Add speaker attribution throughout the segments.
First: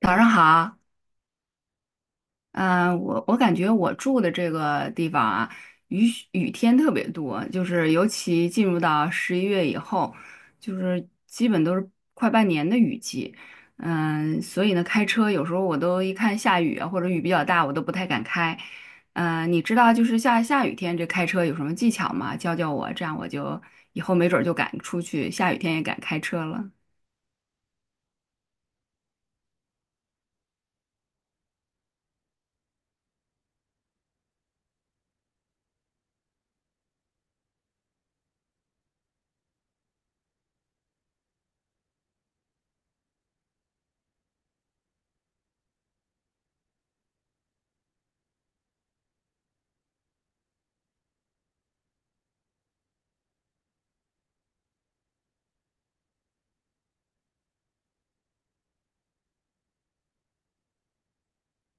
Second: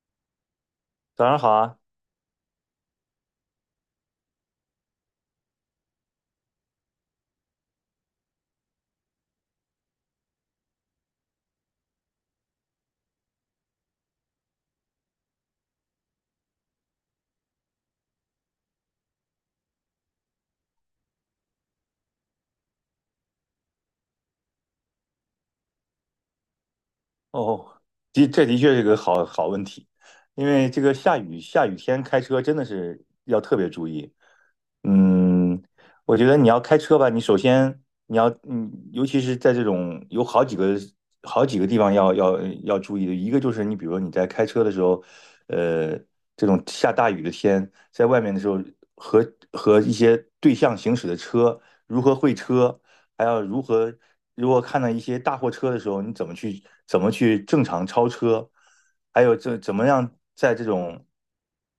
Speaker 1: 早上好，
Speaker 2: 早上好啊！
Speaker 1: 我感觉我住的这个地方啊，雨雨天特别多，就是尤其进入到11月以后，就是基本都是快半年的雨季，所以呢，开车有时候我都一看下雨啊，或者雨比较大，我都不太敢开。嗯，你知道就是下雨天这开车有什么技巧吗？教教我，这样我就以后没准儿就敢出去，下雨天也敢开车了。
Speaker 2: 哦，的确是个好问题，因为这个下雨天开车真的是要特别注意。嗯，我觉得你要开车吧，你首先你要，尤其是在这种有好几个地方要注意的，一个就是你比如说你在开车的时候，呃，这种下大雨的天，在外面的时候和和一些对向行驶的车如何会车，还要如果看到一些大货车的时候，你怎么去正常超车，还有这怎么样在这种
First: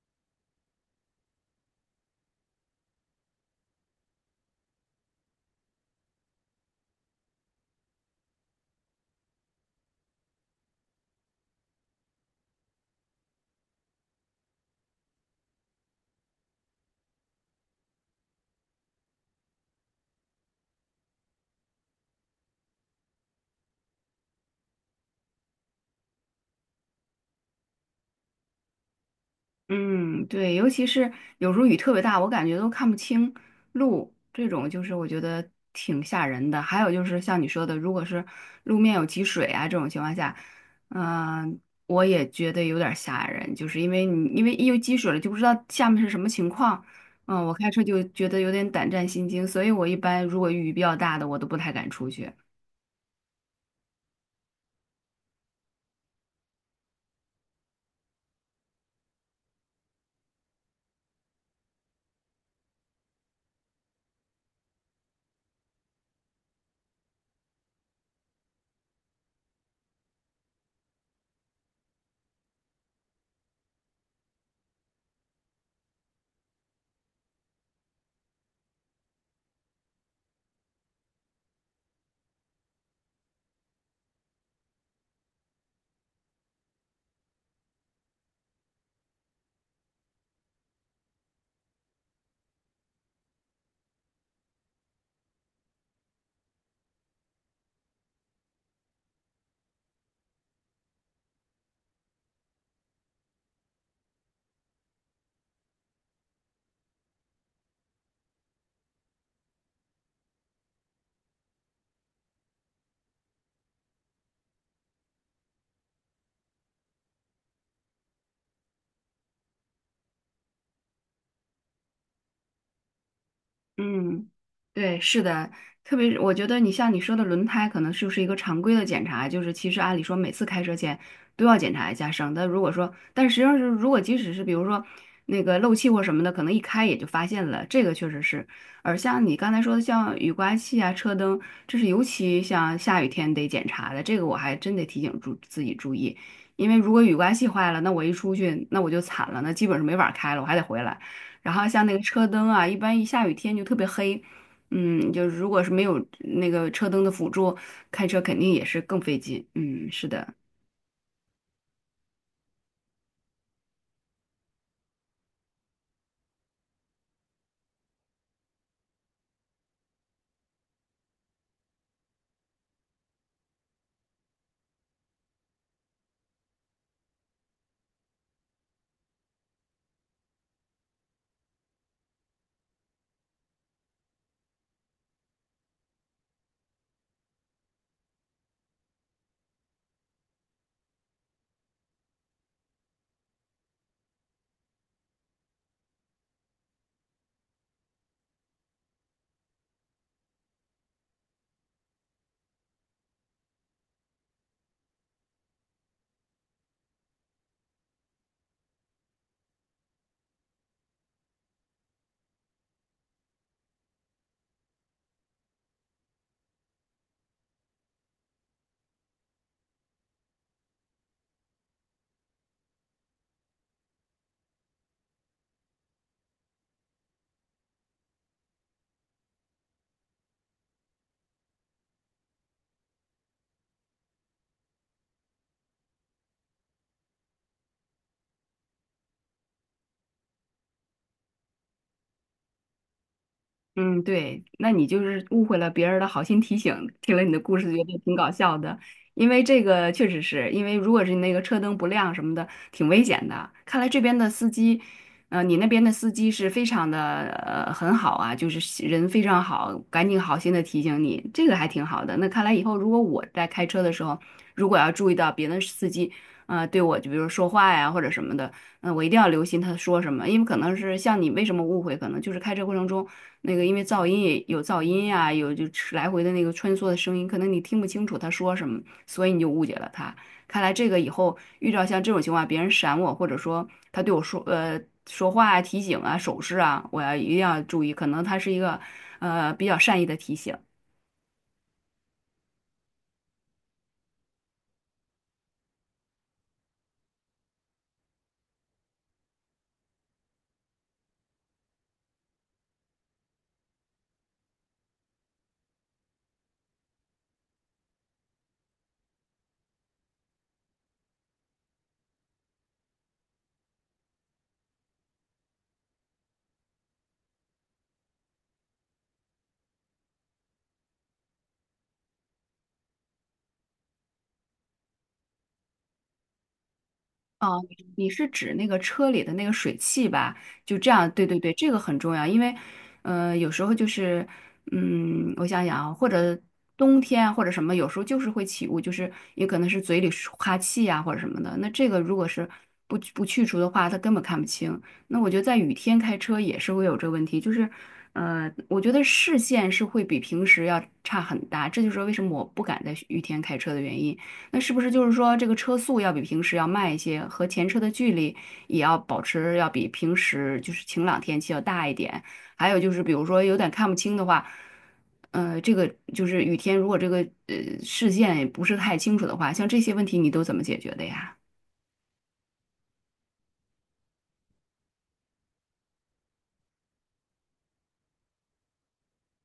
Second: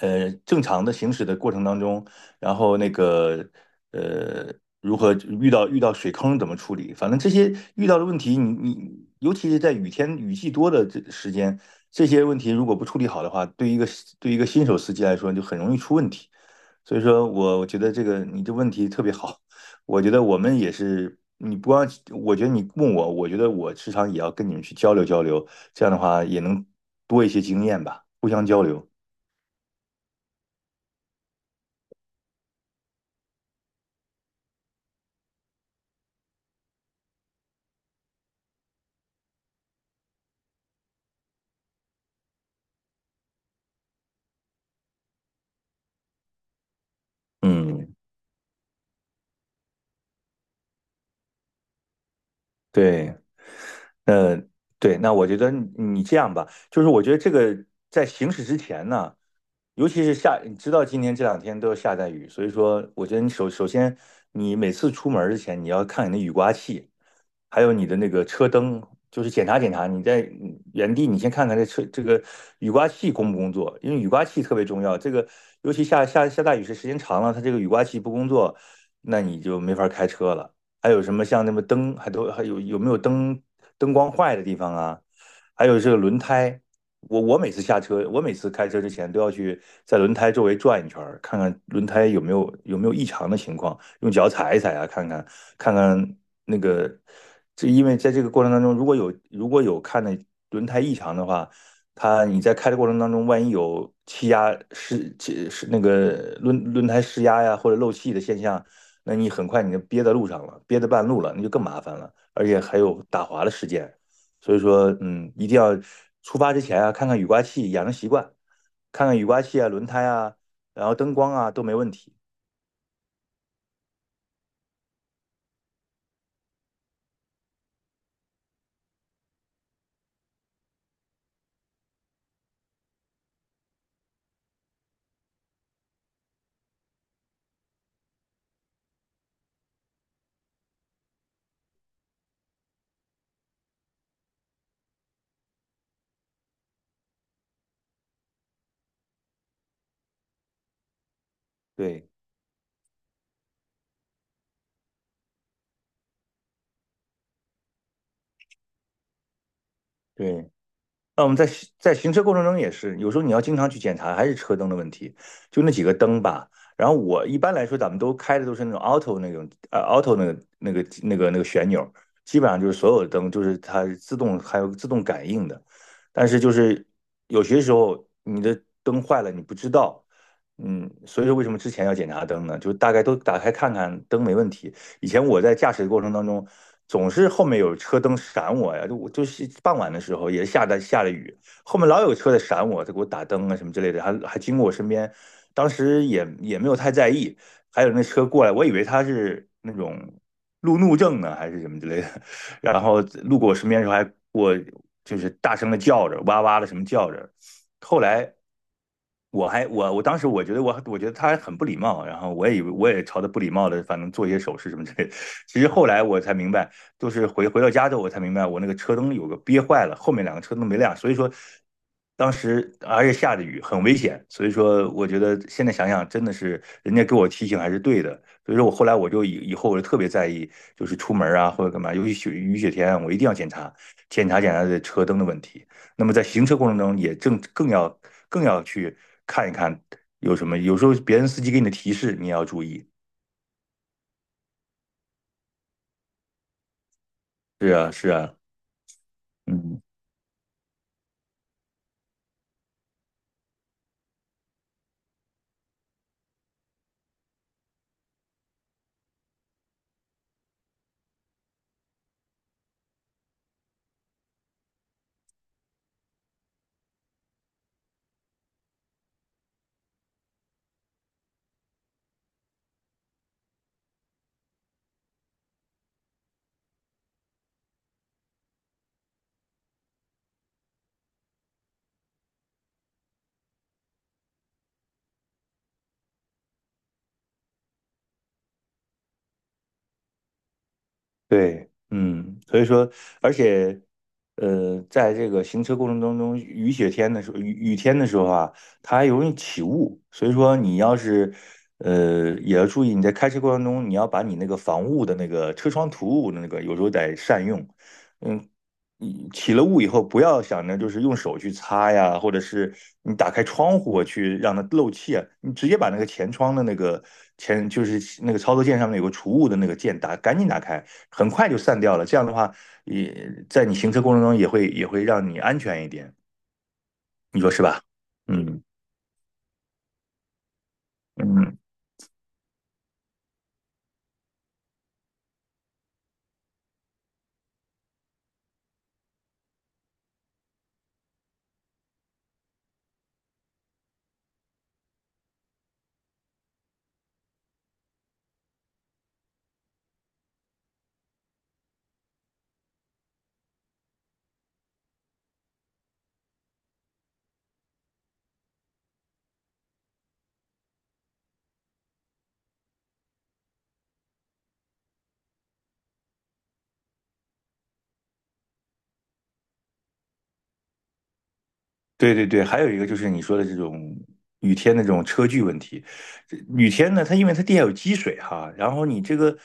Speaker 2: 正常的行驶的过程当中。然后那个呃，如何遇到水坑怎么处理？反正这些遇到的问题，你尤其是在雨天雨季多的这时间，这些问题如果不处理好的话，对一个新手司机来说就很容易出问题。所以说我觉得这个你这问题特别好，我觉得我们也是。你不光，我觉得你问我，我觉得我时常也要跟你们去交流交流，这样的话也能多一些经验吧，互相交流。
Speaker 1: 嗯，对，尤其是有时候雨特别大，我感觉都看不清路，这种就是我觉得挺吓人的。还有就是像你说的，如果是路面有积水啊这种情况下，嗯、我也觉得有点吓人，就是因为一有积水了就不知道下面是什么情况，我开车
Speaker 2: 嗯，
Speaker 1: 就觉得有点胆战心惊，所以我一般如果雨比较大的我都不太敢出去。
Speaker 2: 对。呃，对，那我觉得你这样吧，就是我觉得这个在行驶之前呢，尤其是下，你知道今天这2天都要下大雨，所以说我觉得你首先你每次出门儿之前，你要看你的雨刮器，还有你的那个车灯，就是检查检查。你在原地你先看看这车这个雨刮器工不工作，因为雨刮器特别重要。这个尤其下大雨时间长了，它这个雨刮器不工作，那你就没法开车了。还有什么像那么灯，还有有没有灯光坏的地方啊？还有这个轮胎，我每次下车，我每次开车之前都要去在轮胎周围转一圈儿，看看轮胎有没有异常的情况，用脚踩一踩啊，看看那个，这因为在这个过程当中，如果有看的轮胎异常的话，它你在开的过程当中，万一有气压失气是那个轮胎失压呀，或者漏气的现象，那你很快你就憋在路上了，憋在半路了，那就更麻烦了，而且还有打滑的事件。所以说，一定要出发之前啊，看看雨刮器，养成习惯，看看雨刮器啊、轮胎啊，然后灯光啊都没问题。
Speaker 1: 嗯，对，是的，特别是我觉得你像你说的轮胎，可能就是一个常规的检查，就是其实按理说每次开车前都要检查一下，省得如果说，但实际上是如果即使是比如说那个漏气或什么的，可能一开也就发现了，这个确实是。而像你刚才说的，像雨刮器啊、车灯，这是尤其像下雨天得检查的，这个我还真得提醒自己注意，因为如果雨刮器坏了，那我一出去那我就惨了，那基本是没法开了，我还得回来。然后像那个
Speaker 2: 对
Speaker 1: 车灯啊，一般一下雨天就特别黑，嗯，就是如果是没有那个车灯的辅助，开车肯定也是更费劲。嗯，是的。
Speaker 2: 对。那我们在行车过程中也是，有时候你要经常去检查，还是车灯的问题，就那几个灯吧。然后我一般来说，咱们都开的都是那种 auto 那种auto 那个旋钮，基本上就是所有的灯就是它自动还有自动感应的。但是就是有些时候你的灯坏了你不知道，所以说为什么之前要检查灯呢？就大概都打开看看灯没问题。以前我在驾驶的过程当中，总是后面有车灯闪我呀，就我就是傍晚的时候也下的下了雨，后面老有车在闪我，他给我打灯啊什么之类的，还经过我身边，当时也没有太在意，还有那车过来，我以为他是那种路怒症呢还是什么之类的，然后路过我身边的时候还我就是大声的叫着，哇哇的什么叫着，后来。我当时我觉得他很不礼貌，然后我也以为我也朝他不礼貌的，反正做一些手势什么之类的。其实后来我才明白，就是回到家之后，我才明白我那个车灯有个憋坏了，后面两个车灯没亮，所以说当时而且下着雨，很危险，所以说我觉得现在想想真的是人家给我提醒还是对的，所以说我后来我就以后我就特别在意，就是出门啊或者干嘛，尤其雨雪天啊，我一定要检查检查这车灯的问题。那么在行车过程中也正更要更要去看一看有什么，有时候别人司机给你的提示你也要注意。
Speaker 1: 嗯，对，那你就是误会了别人的好心提醒，听了你的故事
Speaker 2: 是
Speaker 1: 觉
Speaker 2: 啊，
Speaker 1: 得
Speaker 2: 是
Speaker 1: 挺搞
Speaker 2: 啊，
Speaker 1: 笑的，因为这
Speaker 2: 嗯。
Speaker 1: 个确实是因为如果是那个车灯不亮什么的，挺危险的。看来这边的司机，你那边的司机是非常的很好啊，就是人非常好，赶紧好心的提醒你，这个还挺好的。那看来以后如果我在开车的时候，如果要注意到别的司机，对我就比如说话呀或者什么的。嗯，我一定要留心他说什么，因为可能是像你为什么误会，可能就是开车过程中那个因为噪音呀、有就是来回的那个穿梭的声音，可能你听不清楚他说什么，所以你就误解了他。看来这个以后遇到像这种情况，别人闪我，或者说他对我说说话啊、提醒啊、手势啊，一定要注意，可能他是一个比较善意的提醒。
Speaker 2: 对，所以说，而且，在这个行车过程当中，雨雪天的时候，雨天的时候啊，它还容易起雾，所以说你要是，也要注意你在开车过程中，你要把你那个防雾的那个车窗涂雾的那个，有时候得善用，嗯，你起了雾以后，不要想着就是用手去擦呀，或者是你打开窗户去让它漏气啊，你直接把那个前窗的那个就是那个操作键上面有个除雾的那个键打，赶紧打开，很快就散掉了。这样的话，也在你行车过程中也会让你安全一点，你说是
Speaker 1: 哦，
Speaker 2: 吧？
Speaker 1: 你是指
Speaker 2: 嗯
Speaker 1: 那个车里的那个水汽吧？就这样，对对对，
Speaker 2: 嗯，
Speaker 1: 这个很重要，因为，有时候就是，嗯，我想想啊，或者冬天或者什么，有时候就是会起雾，就是也可能是嘴里是哈气呀、或者什么的。那这个如果是不去除的话，它根本看不清。那我觉得在雨天开车也是会有这个问题，就是，我觉得视线是会比平时要差很大，这就是为什么我不敢在雨天开车的原因。那是不是就是说，这个车速要比平时要慢一些，和前车的距离也要保持要比平时就是晴朗天气要大一点？还有就是，比如说有点看不清的话，这个就是雨天，如果这个呃视线也不是太清楚的话，像这些问题你都怎么解决的呀？
Speaker 2: 对对对，还有一个就是你说的这种雨天的这种车距问题。这雨天呢，它因为它地下有积水哈，然后你这个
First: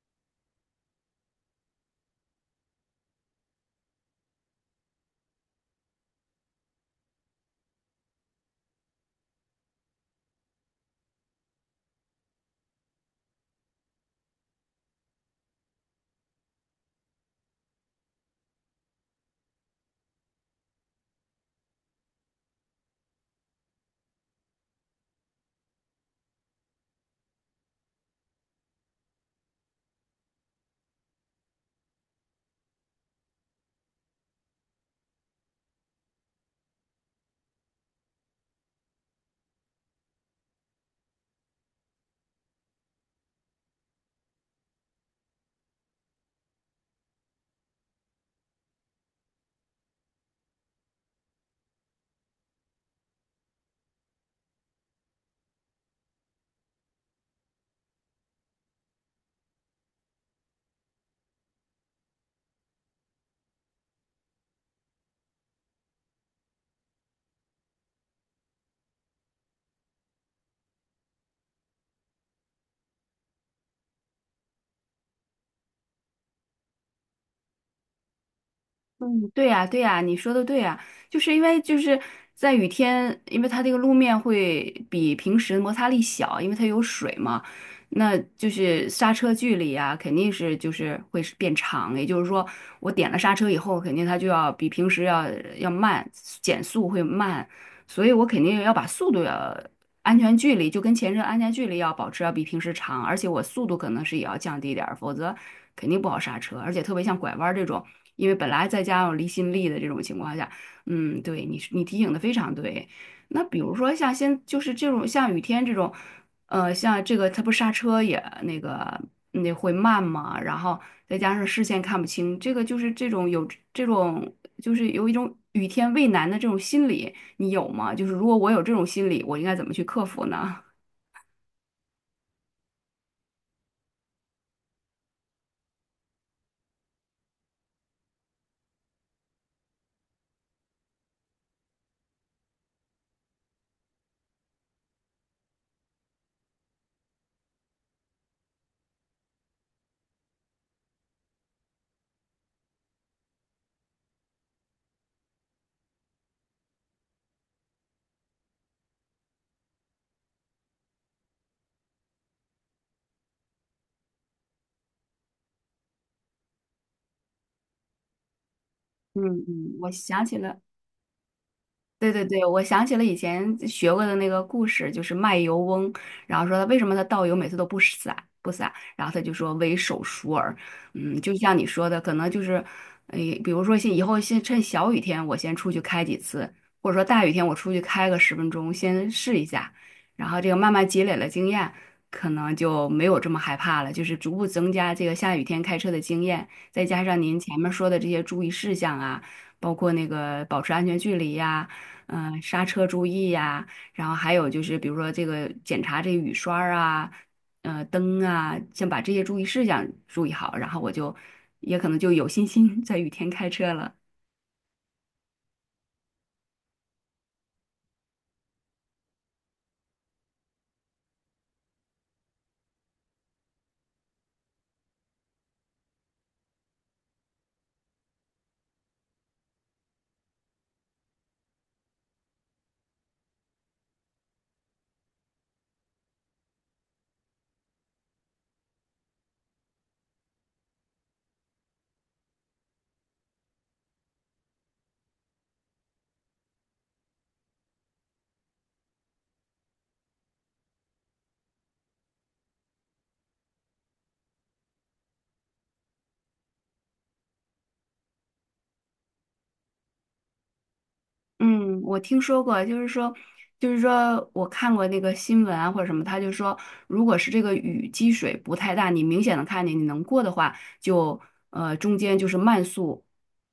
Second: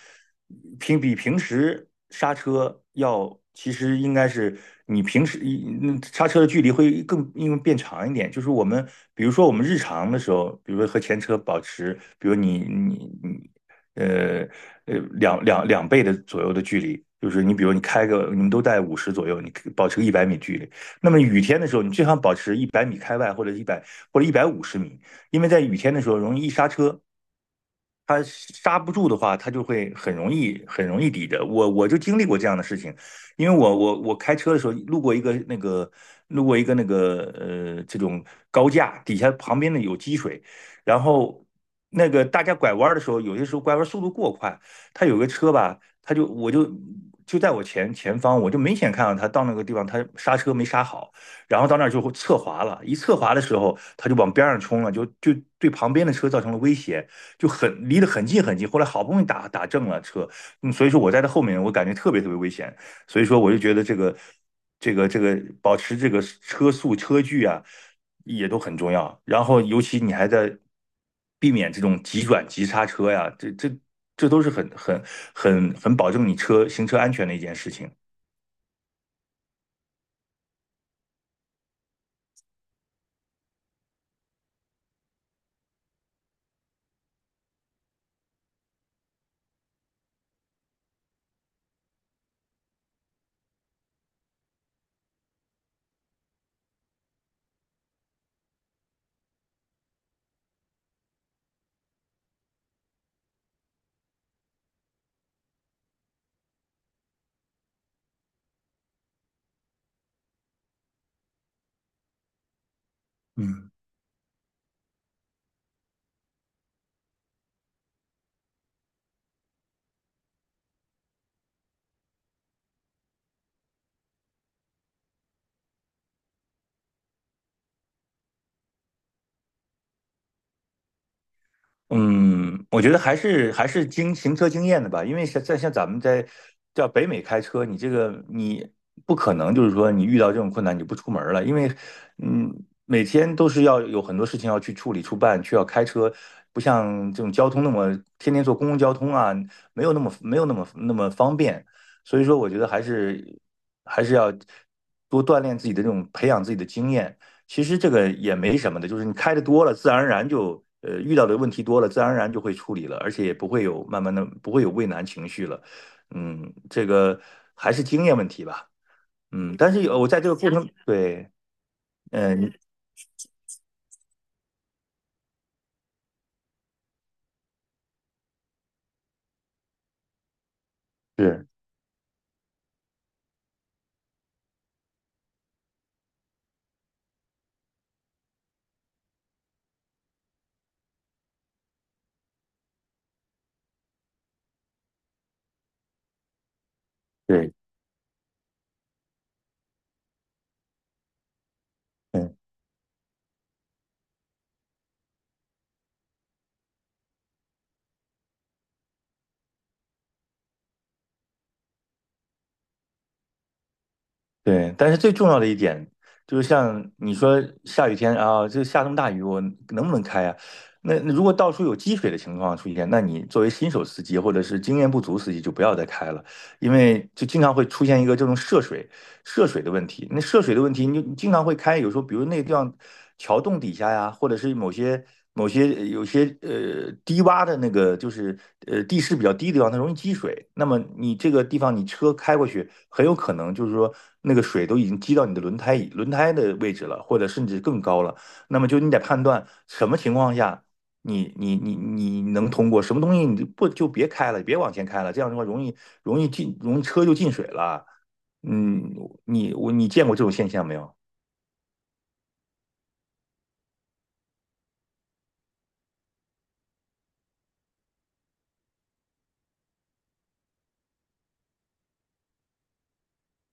Speaker 2: 比平时刹车要，其实应该是你平时一刹车的距离会更因为变长一点。就是我们比如说我们日常的时候，比如说和前车保持，比如你呃两倍的左右的距离，就是你比如你开个你们都在五十左右，你保持个一百米距离。那么雨天的时候，你最好保持一百米开外或者150米，因为在雨天的时候容易一刹车，他刹不住的话，他就会很容易很容易抵着。我就经历过这样的事情，因为我开车的时候路过一个那个这种高架，底下旁边呢有积水，然后那个大家拐弯的时候，有些时候拐弯速度过快，他有个车吧，他就我就。就在我前方，我就明显看到他到那个地方，他刹车没刹好，然后到那儿就侧滑了。一侧滑的时候，他就往边上冲了，就对旁边的车造成了威胁。就很离得很近很近。后来好不容易打正了车，所以说我在他后面，我感觉特别特别危险。所以说我就觉得这个保持这个车速车距啊，也都很重要。然后尤其你还在避免这种急转急刹车呀，这都是很保证你行车安全的一件事情。
Speaker 1: 嗯，对呀，对呀，你说的对呀，就是因为就是在雨天，因为它这个路面会比平时摩擦力小，因为它有水嘛，那就是刹车距离啊，肯定是就是会是变长，也就是说，我点了刹车以后，肯定它就要比平时要慢，减速会慢，所以我肯定要把速度要安全距离就跟前车安全距离要保持要比平时长，而且我速度可能是也要降低点儿，否则肯定不好刹车。而且特别像拐弯儿这种，因为本来再加上离心力的这种情况下，嗯，对你提醒的非常对。那比
Speaker 2: 嗯。
Speaker 1: 如说就是这种像雨天这种，像这个它不刹车也那个那会慢嘛，然后再加上视线看不清，这个就是这种有这种就是有一种雨天畏难的这种心理。你有吗？就是如果我有这种心理，我应该怎么去克服呢？
Speaker 2: 嗯，我觉得还是行车经验的吧，因为像咱们在叫北美开车，你这个你不可能就是说你遇到这种困难你就不出门了，因为嗯每天都是要有很多事情要去处理、处办，去要开车，不像这种交通那么天天坐公共交通啊，没有那么方便，所以说我觉得还是要多锻炼自己的这种培养自己的经验。其实这个也没什么的，就是你开的多了，自然而然就遇到的问题多了，自然而然就会处理了，而且也不会有慢慢的不会有畏难情绪了。嗯，这个还是经验问题吧。
Speaker 1: 嗯
Speaker 2: 嗯，但
Speaker 1: 嗯，
Speaker 2: 是
Speaker 1: 我
Speaker 2: 有我在
Speaker 1: 想
Speaker 2: 这个
Speaker 1: 起
Speaker 2: 过
Speaker 1: 了，
Speaker 2: 程，对，
Speaker 1: 对对对，
Speaker 2: 嗯，
Speaker 1: 我想起了以前学过的那个故事，就是卖油翁，然后说他为什么他倒油每次都不洒，然后他就说为手熟耳，嗯，就
Speaker 2: 是，
Speaker 1: 像你说的，可能就是，哎，比如说以后先趁小雨天我先出去开几次，或者说大雨天我出去开个10分钟先试一下，然后这个慢慢积累了经验，可能就没有这么害怕了，就是逐步增加这个下雨天开车的经验，再加上您
Speaker 2: 对。
Speaker 1: 前面说的这些注意事项啊，包括那个保持安全距离呀。
Speaker 2: 嗯。
Speaker 1: 刹车注意呀、然后还有就是比如说这个检查这个雨刷儿啊，灯啊，先把这些注意事项注意好，然后我就也可能就有信心 在雨天开车了。
Speaker 2: 对，但是最重要的一点就是，像你说下雨天啊，这下这么大雨，我能不能开啊？那如果到处有积水的情况出现，那你作为新手司机或者是经验不足司机就不要再开了，因为就经常会出现一个这种涉水，涉水的问题。那涉水的问题，你就经常会开，有时候比如那个地方桥洞底下呀，或者是某些有些低洼的那个，就是地势比较低的地方，它容易积水。那么你这个地方，你车开过去，很有可能就是说那个水都已经积到你的轮胎的位置了，或者甚至更高了。那么就你得判断什么情况下。你能通过什么东西你就不就别开了，别往前开了，这样的话容易容易进容易车就进水了。嗯，你见过这种现象没有？
Speaker 1: 嗯，我听说过，就是说，就是说我看过那个新闻啊或者什么，他就说，如果是这个雨积水不太大，你明显的看见你能过的话，就中间就是慢速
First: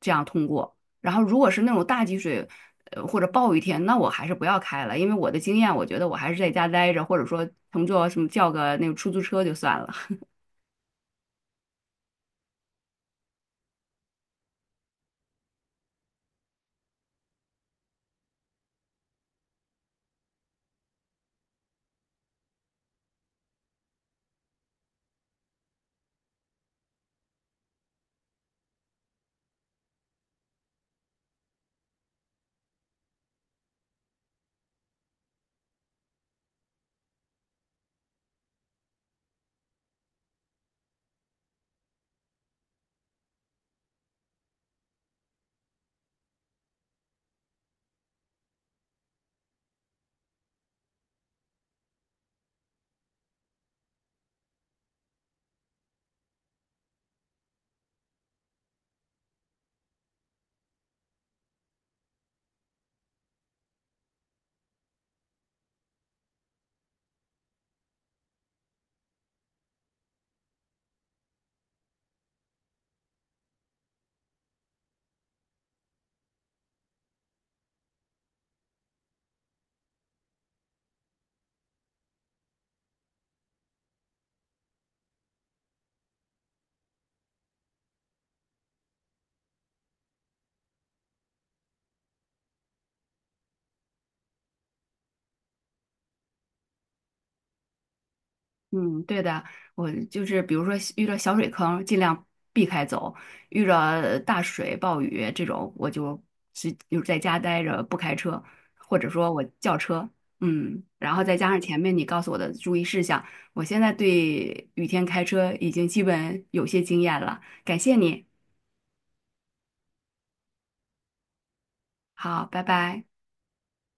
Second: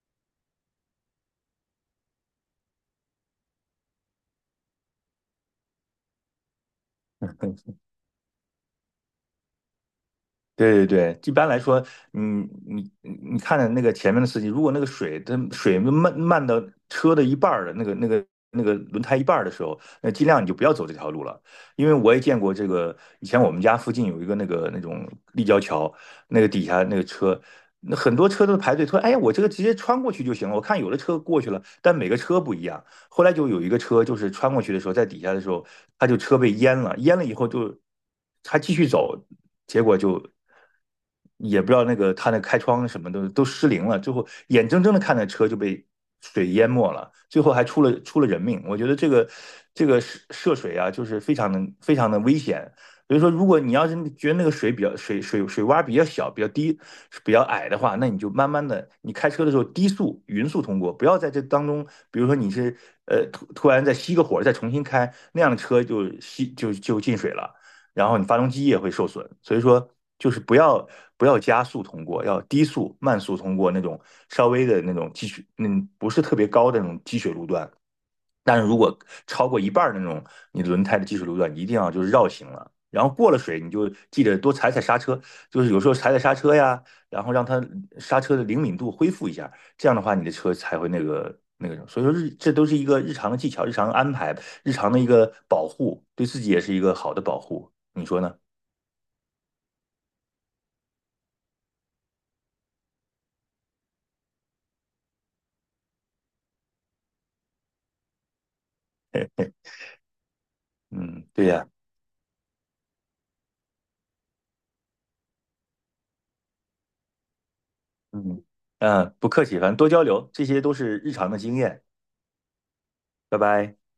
Speaker 1: 这样通过。然后如果是那种大积水，或者暴雨天，那我还是不要开了，因为我的经验，我觉得我还是在家待着，或者说
Speaker 2: 嗯，
Speaker 1: 乘坐什么叫个那个出租车就算了。
Speaker 2: 对对对，一般来说，嗯，你看的那个前面的司机，如果那个水它水漫到车的一半儿的那个轮胎一半儿的时候，那尽量你就不要走这条路了，因为我也见过这个，以前我们家附近有一个那个那种立交桥，那个底下那个车，那很多车都排队，说哎呀，我这个直接穿过去就行了。我看有的车过去了，但每个车不一样，后来就有一个车，就是穿过去的时候，在底下的时候，他就车被淹了，淹了以后就他继续走，结果就也不知道那个他那开窗什么的都失灵了，最后眼睁睁的看着车就被水淹没了，最后还出了人命。我觉得这个这个涉水啊，就是非常的危险，所以说，如果你要是觉得那个水比较水洼比较小、比较低、比较矮的话，那你就慢慢的，你开车的时候低速、匀速通过，不要在这当中，比如说你是突然再熄个火再重新开，那样的车就就进水了，然后你发动机也会受损。所以说，就是不要加速通过，要低速慢速通过那种稍微的那种积水，嗯，不是特别高的那种积水路段。但是如果超过一半那种，你轮胎的技术路段，你一定要就是绕行了。然后过了水，你就记得多踩踩刹车，就是有时候踩踩刹车呀，然后让它刹车的灵敏度恢复一下，这样的话你的车才会那个那个什么。所以说这都是一个日常的技巧、日常的安排、日常的一个保护，对自己也是一个好的保护。你说呢？
Speaker 1: 嗯，对的，我就是比如说遇到小水坑，尽量避开走；遇到大水、暴雨这种，我就在家待着，不开车，或者说我
Speaker 2: 嘿，
Speaker 1: 叫车。嗯，然后
Speaker 2: 嗯，
Speaker 1: 再
Speaker 2: 对
Speaker 1: 加上
Speaker 2: 呀，
Speaker 1: 前面你告诉我的注意事项，我现在对雨天开车已经基本有些经验了。感谢你，
Speaker 2: 嗯嗯，不客气，反正多交流，这些都是日常的经验。
Speaker 1: 好，拜拜。
Speaker 2: 拜拜。